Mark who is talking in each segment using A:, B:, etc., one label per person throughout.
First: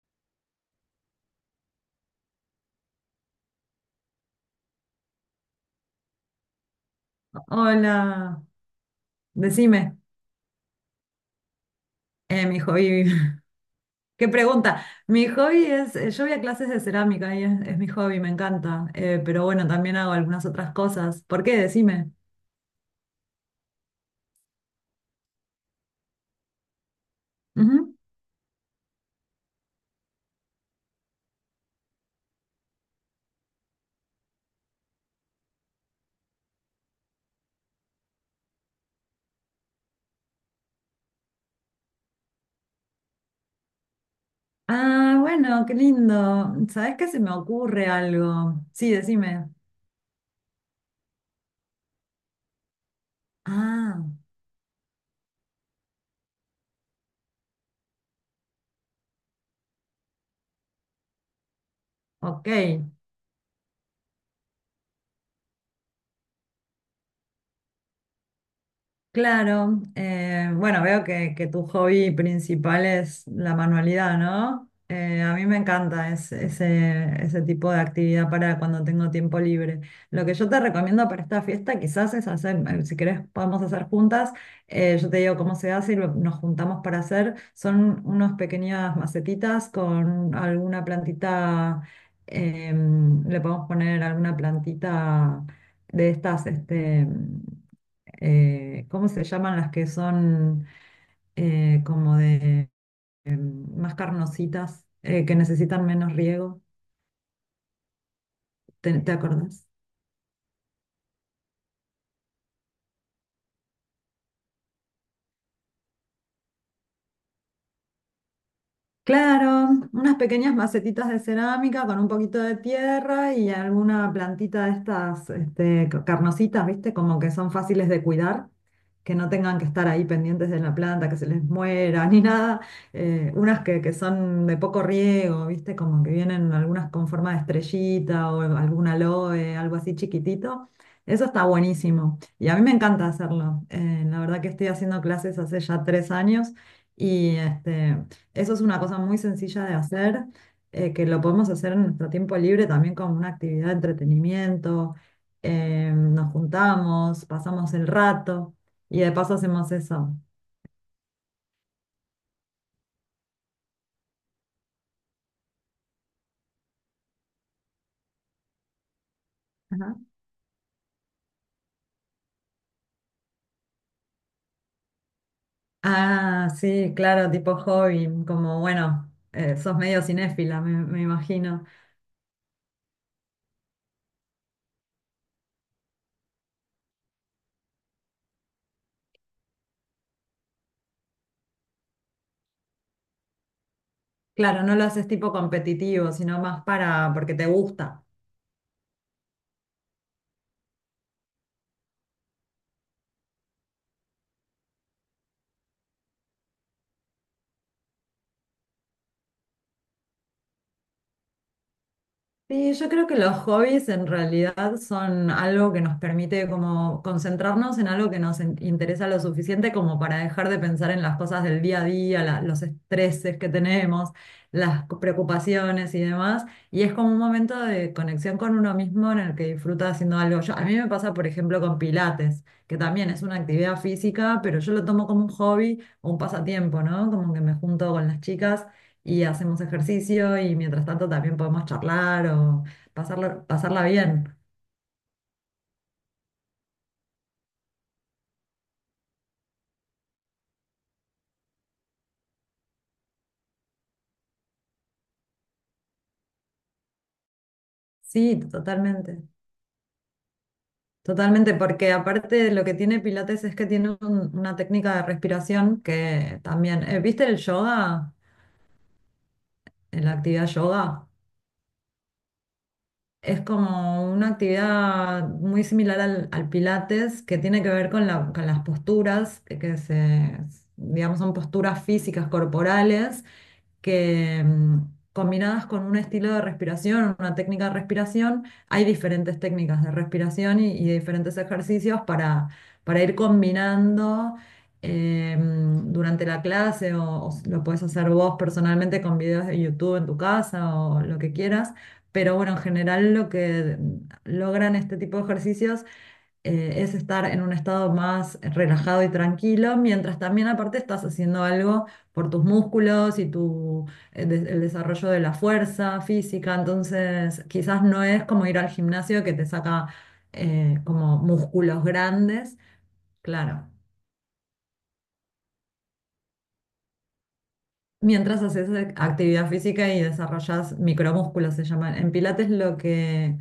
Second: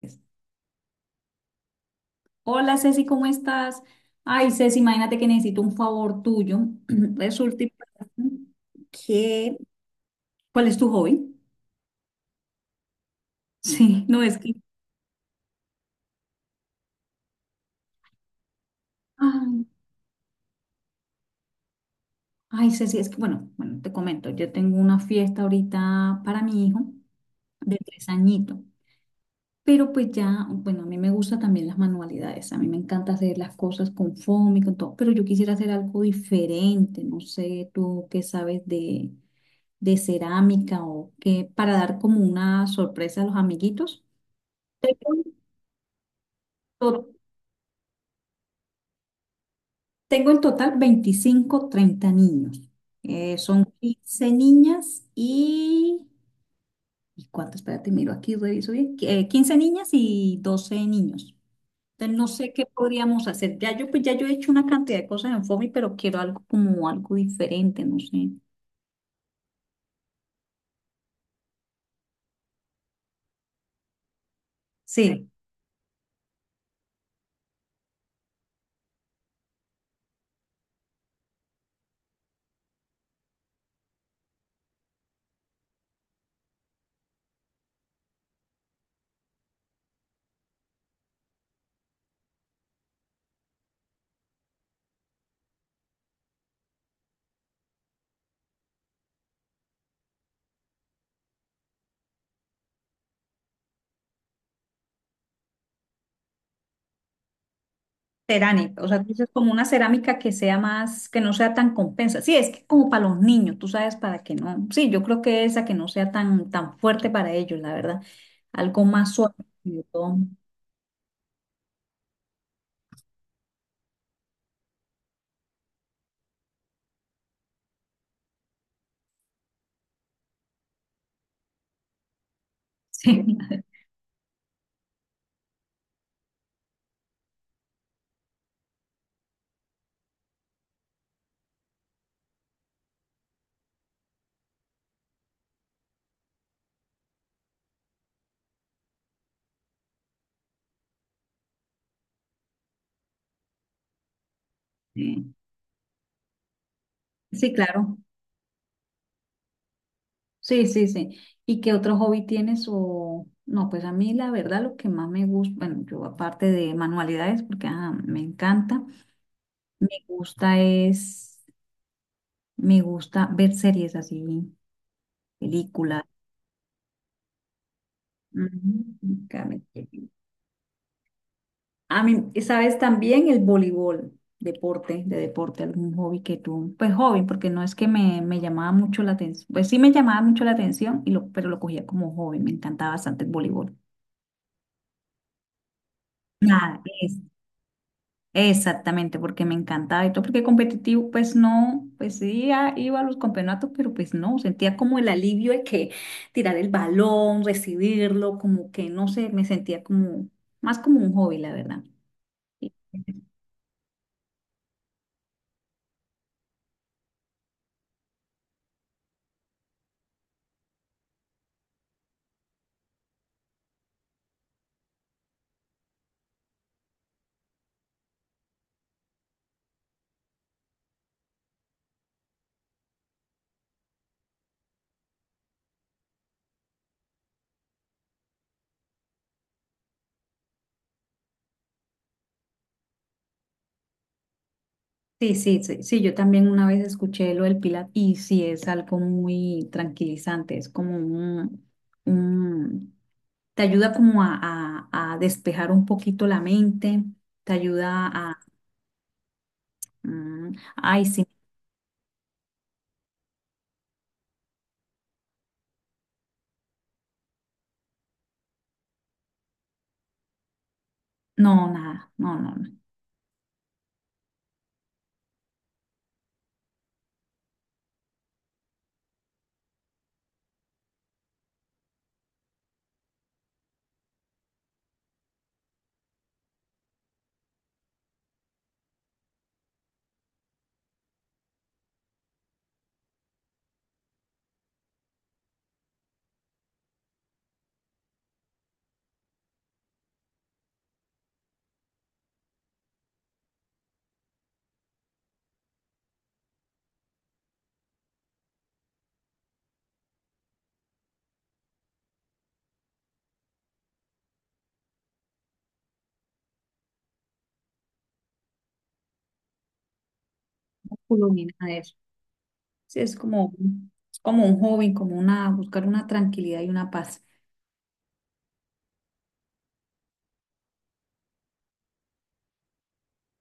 A: Pues, hola Ceci, ¿cómo estás? Ay, Ceci, imagínate que necesito un favor tuyo. Resulta y pasa
B: Hola,
A: que.
B: decime,
A: ¿Cuál es tu hobby?
B: mi hobby,
A: Sí, no
B: qué
A: es que.
B: pregunta. Mi hobby es, yo voy a clases de cerámica y es mi hobby, me encanta. Pero
A: Ay,
B: bueno, también hago algunas otras cosas. ¿Por qué? Decime.
A: ay, Ceci, es que bueno, bueno, te comento, yo tengo una fiesta ahorita para mi hijo de
B: Ujú.
A: tres añitos, pero pues ya, bueno, a mí me gustan también las manualidades, a mí me encanta hacer las cosas con foamy, con todo, pero yo quisiera hacer algo diferente, no sé, tú qué sabes de cerámica o qué, para dar como una sorpresa a los amiguitos. Tengo
B: Ah,
A: en
B: bueno, qué lindo. ¿Sabés qué?
A: to-
B: Se me ocurre algo. Sí, decime.
A: tengo en total 25 30 niños. Son
B: Ah,
A: 15 niñas y. ¿Y cuánto? Espérate, miro aquí, reviso bien. 15 niñas y 12 niños. Entonces, no
B: ok.
A: sé qué podríamos hacer. Pues ya yo he hecho una cantidad de cosas en FOMI, pero quiero algo como algo diferente, no sé.
B: Claro, bueno, veo que tu hobby principal es la manualidad, ¿no?
A: Sí.
B: A mí me encanta ese, ese tipo de actividad para cuando tengo tiempo libre. Lo que yo te recomiendo para esta fiesta quizás es hacer, si querés podemos hacer juntas, yo te digo cómo se hace y nos juntamos para hacer, son unas pequeñas macetitas con alguna plantita, le podemos poner alguna plantita de estas, este, ¿cómo se llaman las que son, como de, más carnositas, que necesitan menos riego?
A: Cerámica, o
B: ¿Te,
A: sea, tú
B: te
A: dices como una
B: acordás?
A: cerámica que sea más, que no sea tan compensa. Sí, es que como para los niños, tú sabes, para que no. Sí, yo creo que esa que no sea tan, tan fuerte para ellos, la verdad. Algo más suave.
B: Claro,
A: Sobre
B: unas
A: todo.
B: pequeñas macetitas de cerámica con un poquito de tierra y alguna plantita de estas, este, carnositas, ¿viste? Como que son fáciles de cuidar, que no tengan que estar ahí pendientes de la planta, que se les muera ni nada.
A: Sí,
B: Unas que son de poco riego, ¿viste? Como que vienen algunas con forma de estrellita o alguna aloe, algo así chiquitito. Eso está buenísimo y a mí me encanta hacerlo. La verdad que estoy haciendo clases hace ya 3 años. Y este, eso es una cosa muy sencilla de hacer, que lo podemos hacer en nuestro tiempo libre también como una actividad de entretenimiento.
A: sí,
B: Nos juntamos,
A: sí,
B: pasamos el
A: claro.
B: rato y de paso hacemos eso.
A: Sí, sí, sí. ¿Y qué otro hobby tienes? O no, pues a mí la verdad lo que más me gusta, bueno, yo aparte de manualidades, porque ah, me encanta, me
B: Ajá.
A: gusta es, me gusta ver series así, películas.
B: Ah, sí, claro, tipo hobby, como bueno,
A: Ujú, Ca- me
B: sos medio cinéfila, me imagino.
A: a mí, y sabes también el voleibol, deporte, de deporte, algún hobby que tú, pues hobby, porque no es que me llamaba mucho la atención, pues sí me llamaba mucho la atención, y lo, pero lo cogía como hobby, me encantaba bastante el voleibol.
B: Claro, no lo haces tipo competitivo, sino más
A: Nada,
B: para
A: es,
B: porque te gusta.
A: exactamente, porque me encantaba y todo, porque competitivo, pues no, pues sí iba a los campeonatos, pero pues no, sentía como el alivio de que tirar el balón, recibirlo, como que no sé, me sentía como, más como un hobby, la verdad.
B: Sí, yo creo que los hobbies en realidad son algo que nos permite como concentrarnos en algo que nos interesa lo suficiente como para dejar de pensar en las cosas del día a día, los estreses que tenemos, preocupaciones y demás. Y es como un momento de conexión con uno mismo en el que disfruta haciendo algo. Yo, a mí me pasa, por ejemplo, con Pilates, que también es una actividad física, pero yo lo tomo como un hobby o un pasatiempo, ¿no? Como que me junto con las chicas y hacemos ejercicio y mientras tanto también podemos charlar o pasarla bien.
A: Sí, sí, sí, sí, yo también una vez escuché lo del Pilates y sí es algo muy tranquilizante, es como un- te ayuda como a despejar un poquito la mente, te ayuda
B: Sí,
A: a,
B: totalmente,
A: mm, ay, sí,
B: totalmente, porque aparte lo que tiene Pilates es que tiene una técnica de respiración que también, ¿viste el yoga? La actividad yoga.
A: no, nada, no, no, no,
B: Es como una actividad muy similar al, al Pilates que tiene que ver con con las posturas, que se, digamos, son posturas físicas corporales que, combinadas con un estilo de respiración, una técnica de respiración, hay diferentes técnicas de respiración y diferentes ejercicios para ir combinando, durante la clase o, lo puedes hacer vos personalmente con videos de YouTube en tu casa o lo que quieras. Pero bueno, en general lo que logran este tipo de ejercicios, es estar en un estado más relajado y tranquilo, mientras también aparte estás haciendo algo por tus músculos y tu, el desarrollo de la fuerza física. Entonces quizás no es como ir al gimnasio que te saca, como
A: músculo ni nada de
B: músculos
A: eso.
B: grandes,
A: Sí, es como,
B: claro.
A: un- es como un hobby, como una, buscar una tranquilidad y una paz.
B: Mientras haces actividad física y desarrollas micromúsculos, se llaman. En Pilates lo que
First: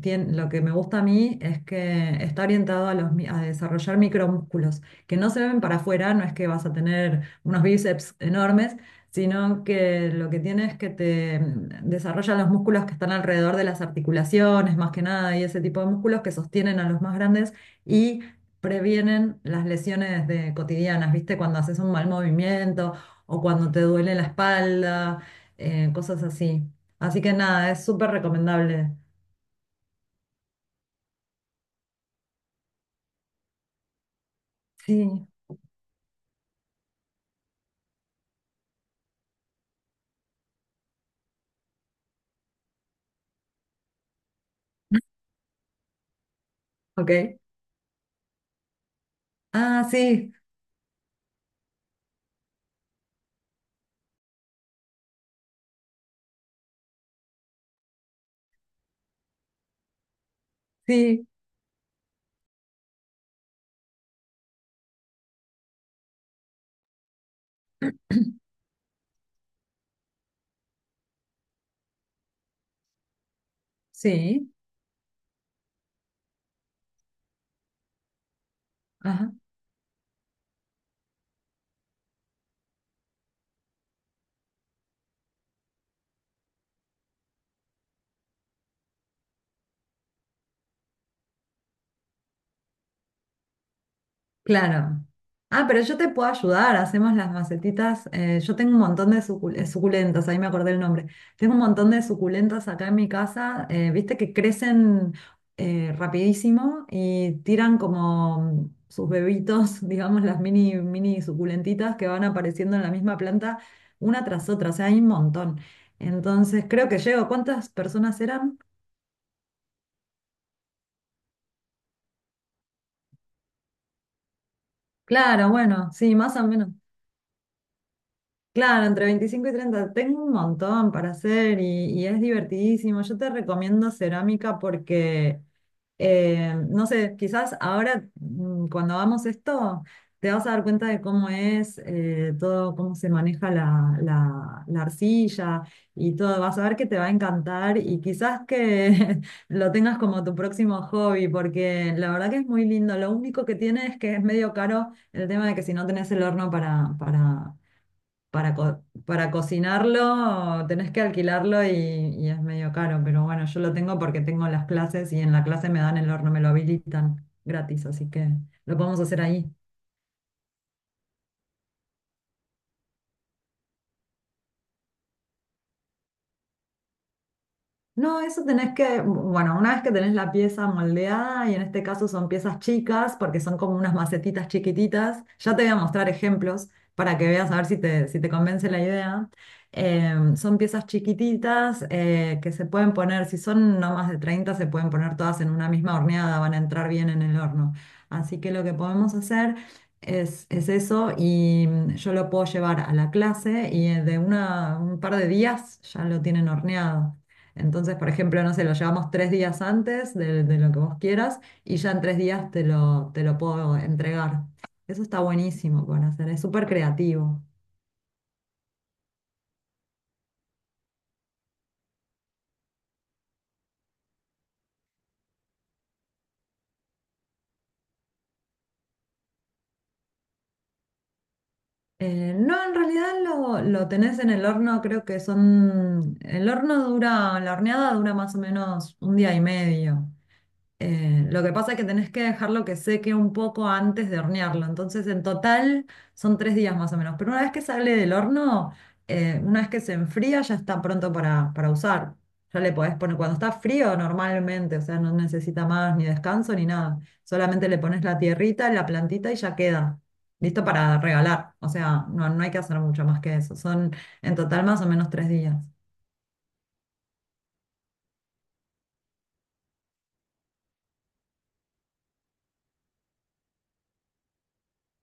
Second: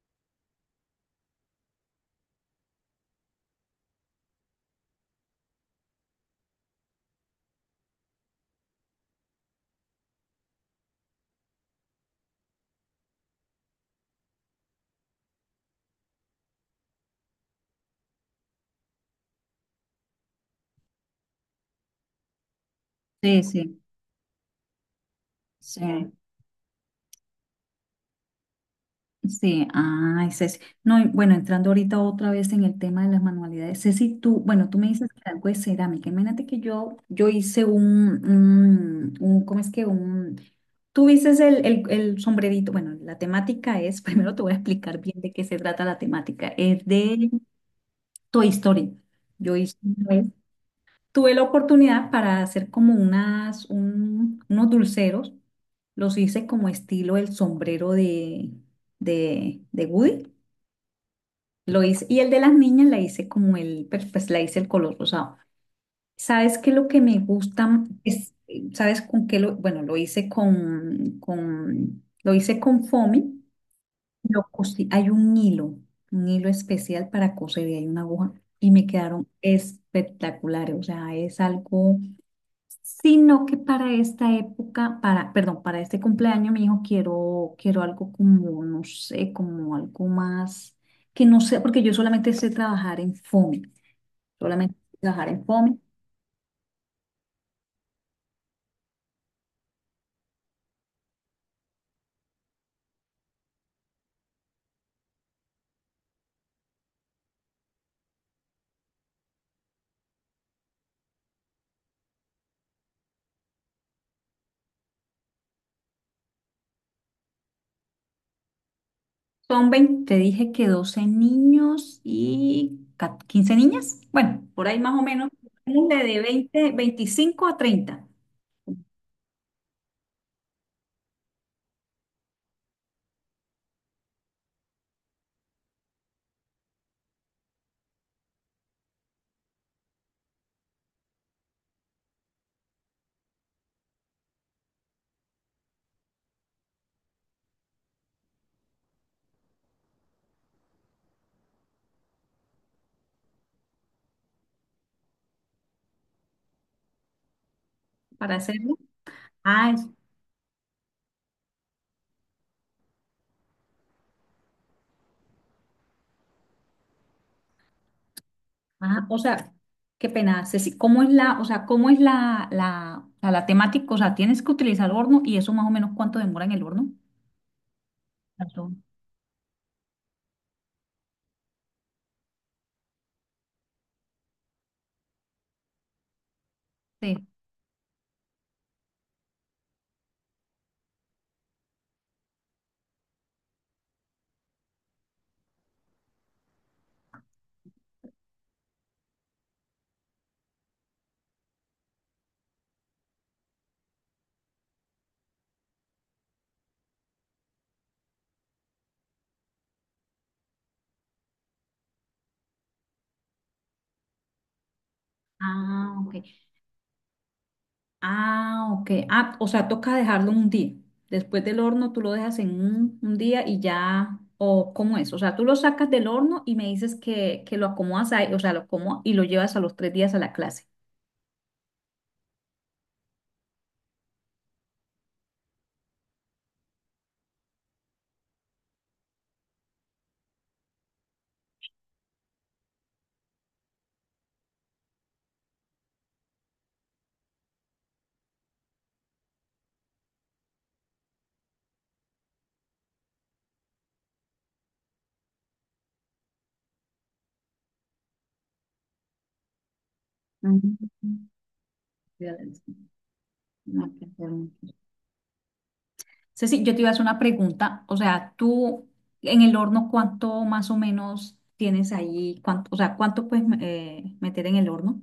B: lo que me gusta a mí es que está orientado a, los, a desarrollar micromúsculos, que no se ven para afuera, no es que vas a tener unos bíceps enormes, sino que lo que tiene es que te, desarrollan los músculos que están alrededor de las articulaciones, más que nada, y ese tipo de músculos que sostienen a los más grandes y previenen las lesiones de, cotidianas, ¿viste? Cuando haces un mal movimiento o
A: Sí,
B: cuando
A: sí,
B: te duele la espalda,
A: sí.
B: cosas así. Así que nada, es súper recomendable.
A: Sí, ay, Ceci. No, y bueno, entrando ahorita otra vez en el tema de las manualidades. Ceci, tú, bueno, tú me dices que
B: Sí.
A: algo de cerámica. Imagínate que yo hice ¿cómo es que? Tú dices el sombrerito. Bueno, la temática es, primero te voy a explicar bien de qué se trata la temática. Es de
B: Ok.
A: Toy Story. Yo hice
B: Ah,
A: una vez-
B: sí,
A: Tuve la oportunidad para hacer como unos dulceros. Los hice como estilo el sombrero de Woody.
B: sí,
A: Lo hice, y el de las niñas la hice como el, pues pues, la hice el color rosado. ¿Sabes qué? Lo que me gusta es, ¿sabes con qué lo, bueno, lo hice con foamy, lo
B: sí.
A: cosí, hay un hilo especial para coser y hay una aguja y me quedaron
B: Ajá,
A: espectaculares, o sea, es algo sino que para esta época, para, perdón, para este cumpleaños, mi hijo, quiero, quiero algo como, no sé, como algo más, que no sé, porque yo solamente sé trabajar en FOMI, solamente sé
B: claro.
A: trabajar en
B: Ah,
A: FOMI.
B: pero yo te puedo ayudar. Hacemos las macetitas. Yo tengo un montón de suculentas, ahí me acordé el nombre. Tengo un montón de suculentas acá en mi casa. Viste que crecen, rapidísimo y tiran como sus bebitos, digamos, las mini suculentitas que van apareciendo en la misma planta una tras otra. O sea, hay un montón. Entonces, creo que llego. ¿Cuántas personas eran?
A: Son 20 te dije que 12 niños y 15 niñas, bueno, por ahí más o menos,
B: Claro, bueno,
A: ponle
B: sí,
A: de
B: más o menos.
A: 20 25 a 30
B: Claro, entre 25 y 30. Tengo un montón para hacer y es divertidísimo. Yo te recomiendo cerámica porque, no sé, quizás ahora, cuando hagamos esto, te vas a dar cuenta de cómo es, todo, cómo se maneja la arcilla y todo. Vas a ver que te va a encantar y quizás que lo tengas como tu próximo hobby porque la verdad que es muy lindo. Lo único que tiene es que es medio caro el tema de que si no tenés el horno
A: para hacerlo.
B: para
A: Ah,
B: cocinarlo tenés que alquilarlo y es medio caro, pero bueno, yo lo tengo porque tengo las clases y en la clase me dan el horno, me lo habilitan gratis, así que lo podemos
A: ah, o
B: hacer ahí.
A: sea, qué pena, Ceci, ¿cómo es la, o sea, cómo es la temática? O sea, tienes que utilizar el horno y eso más o menos cuánto demora en el horno.
B: No, eso
A: Eso.
B: tenés que, bueno, una vez que tenés la pieza moldeada, y en este caso son piezas chicas, porque son como unas macetitas chiquititas, ya te voy a mostrar ejemplos para
A: Sí.
B: que veas a ver si te, si te convence la idea. Son piezas chiquititas, que se pueden poner, si son no más de 30 se pueden poner todas en una misma horneada, van a entrar bien en el horno. Así que lo que podemos hacer es eso y, yo lo puedo llevar a la clase y, un par de días ya lo tienen horneado. Entonces, por ejemplo, no sé, lo llevamos 3 días antes de lo que vos quieras y ya en 3 días te lo puedo entregar. Eso está buenísimo
A: Ah,
B: para hacer, es
A: ok.
B: súper creativo.
A: Ah, ok. Ah, o sea, toca dejarlo un día. Después del horno tú lo dejas en un día y ya, o ¿cómo es? O sea, tú lo sacas del horno y me dices que lo acomodas ahí, o sea, lo acomodas y lo llevas a los 3 días a la clase.
B: No, en realidad lo tenés en el horno, creo que son... El horno dura, la horneada dura más o menos un día y medio. Lo que pasa es que tenés que dejarlo que seque un poco antes de hornearlo. Entonces, en total son 3 días más o menos. Pero una vez que sale del horno, una vez que se enfría, ya está pronto para usar. Ya le podés poner, cuando está frío normalmente, o sea, no necesita más ni descanso ni nada. Solamente le pones la tierrita, la plantita y ya queda. Listo
A: Ujú.
B: para regalar. O sea, no,
A: Ya
B: no hay que hacer mucho
A: la-
B: más que eso. Son
A: Ok,
B: en
A: perdón.
B: total más o menos 3 días.
A: Ceci, yo te iba a hacer una pregunta, o sea, tú en el horno, ¿cuánto más o menos tienes ahí? ¿Cuánto, o sea, cuánto puedes meter en el horno?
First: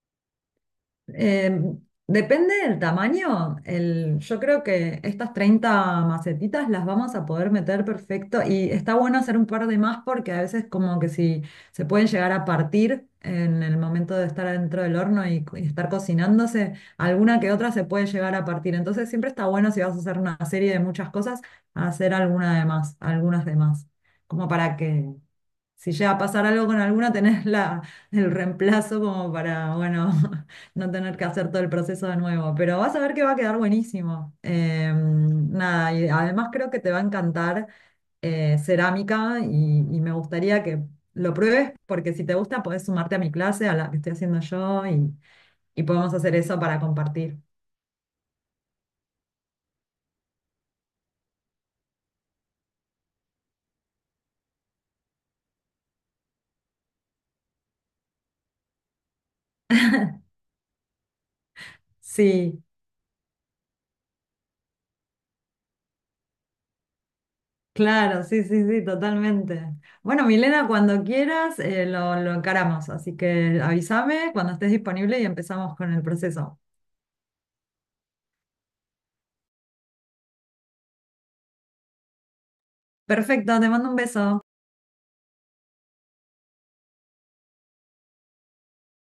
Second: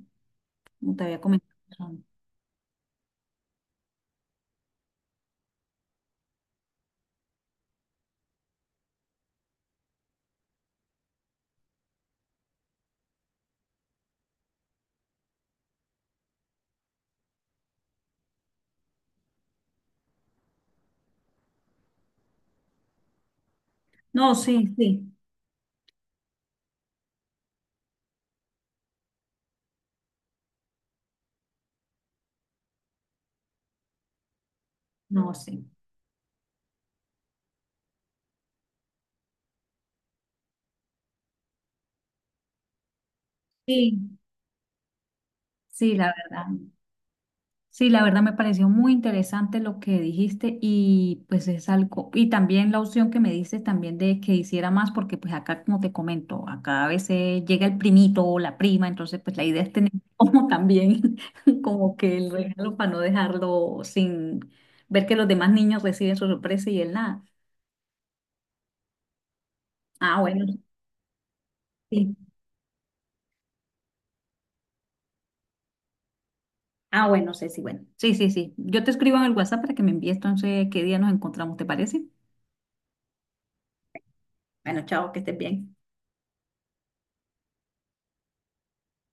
A: Como te había comentado.
B: Eh, Depende del tamaño. El, yo creo que estas 30 macetitas las vamos a poder meter perfecto y está bueno hacer un par de más porque a veces como que si se pueden llegar a partir en el momento de estar adentro del horno y, y estar cocinándose, alguna que otra se puede llegar a partir. Entonces siempre está bueno si vas a hacer una serie de muchas cosas, hacer alguna de más, algunas de más,
A: No,
B: como
A: sí,
B: para
A: sí,
B: que si llega a pasar algo con alguna, tenés la, el reemplazo como para, bueno, no tener que hacer todo el proceso de nuevo. Pero vas a ver que va a quedar buenísimo.
A: no, sí.
B: Nada, y además creo que te va a encantar, cerámica y me gustaría que lo pruebes porque si te gusta podés sumarte a mi clase, a la que estoy
A: Sí,
B: haciendo yo y
A: sí,
B: podemos
A: la
B: hacer
A: verdad.
B: eso para compartir.
A: Sí, la verdad me pareció muy interesante lo que dijiste y pues es algo, y también la opción que me dices también de que hiciera más, porque pues acá como te comento, acá a veces llega el primito o la prima, entonces pues la idea es tener como también como que el
B: Sí.
A: regalo para no dejarlo sin ver que los demás niños reciben su sorpresa y él nada.
B: Claro, sí, sí, sí, totalmente.
A: Ah,
B: Bueno,
A: bueno,
B: Milena, cuando quieras,
A: sí.
B: lo encaramos, así que avísame cuando estés disponible y empezamos con el proceso.
A: Ah, bueno, sí, sí, bueno. Sí, sí, sí. Yo te escribo en el WhatsApp para que me envíes entonces qué día nos encontramos, ¿te parece?
B: Perfecto, te mando un beso.
A: Bueno, chao, que estés bien.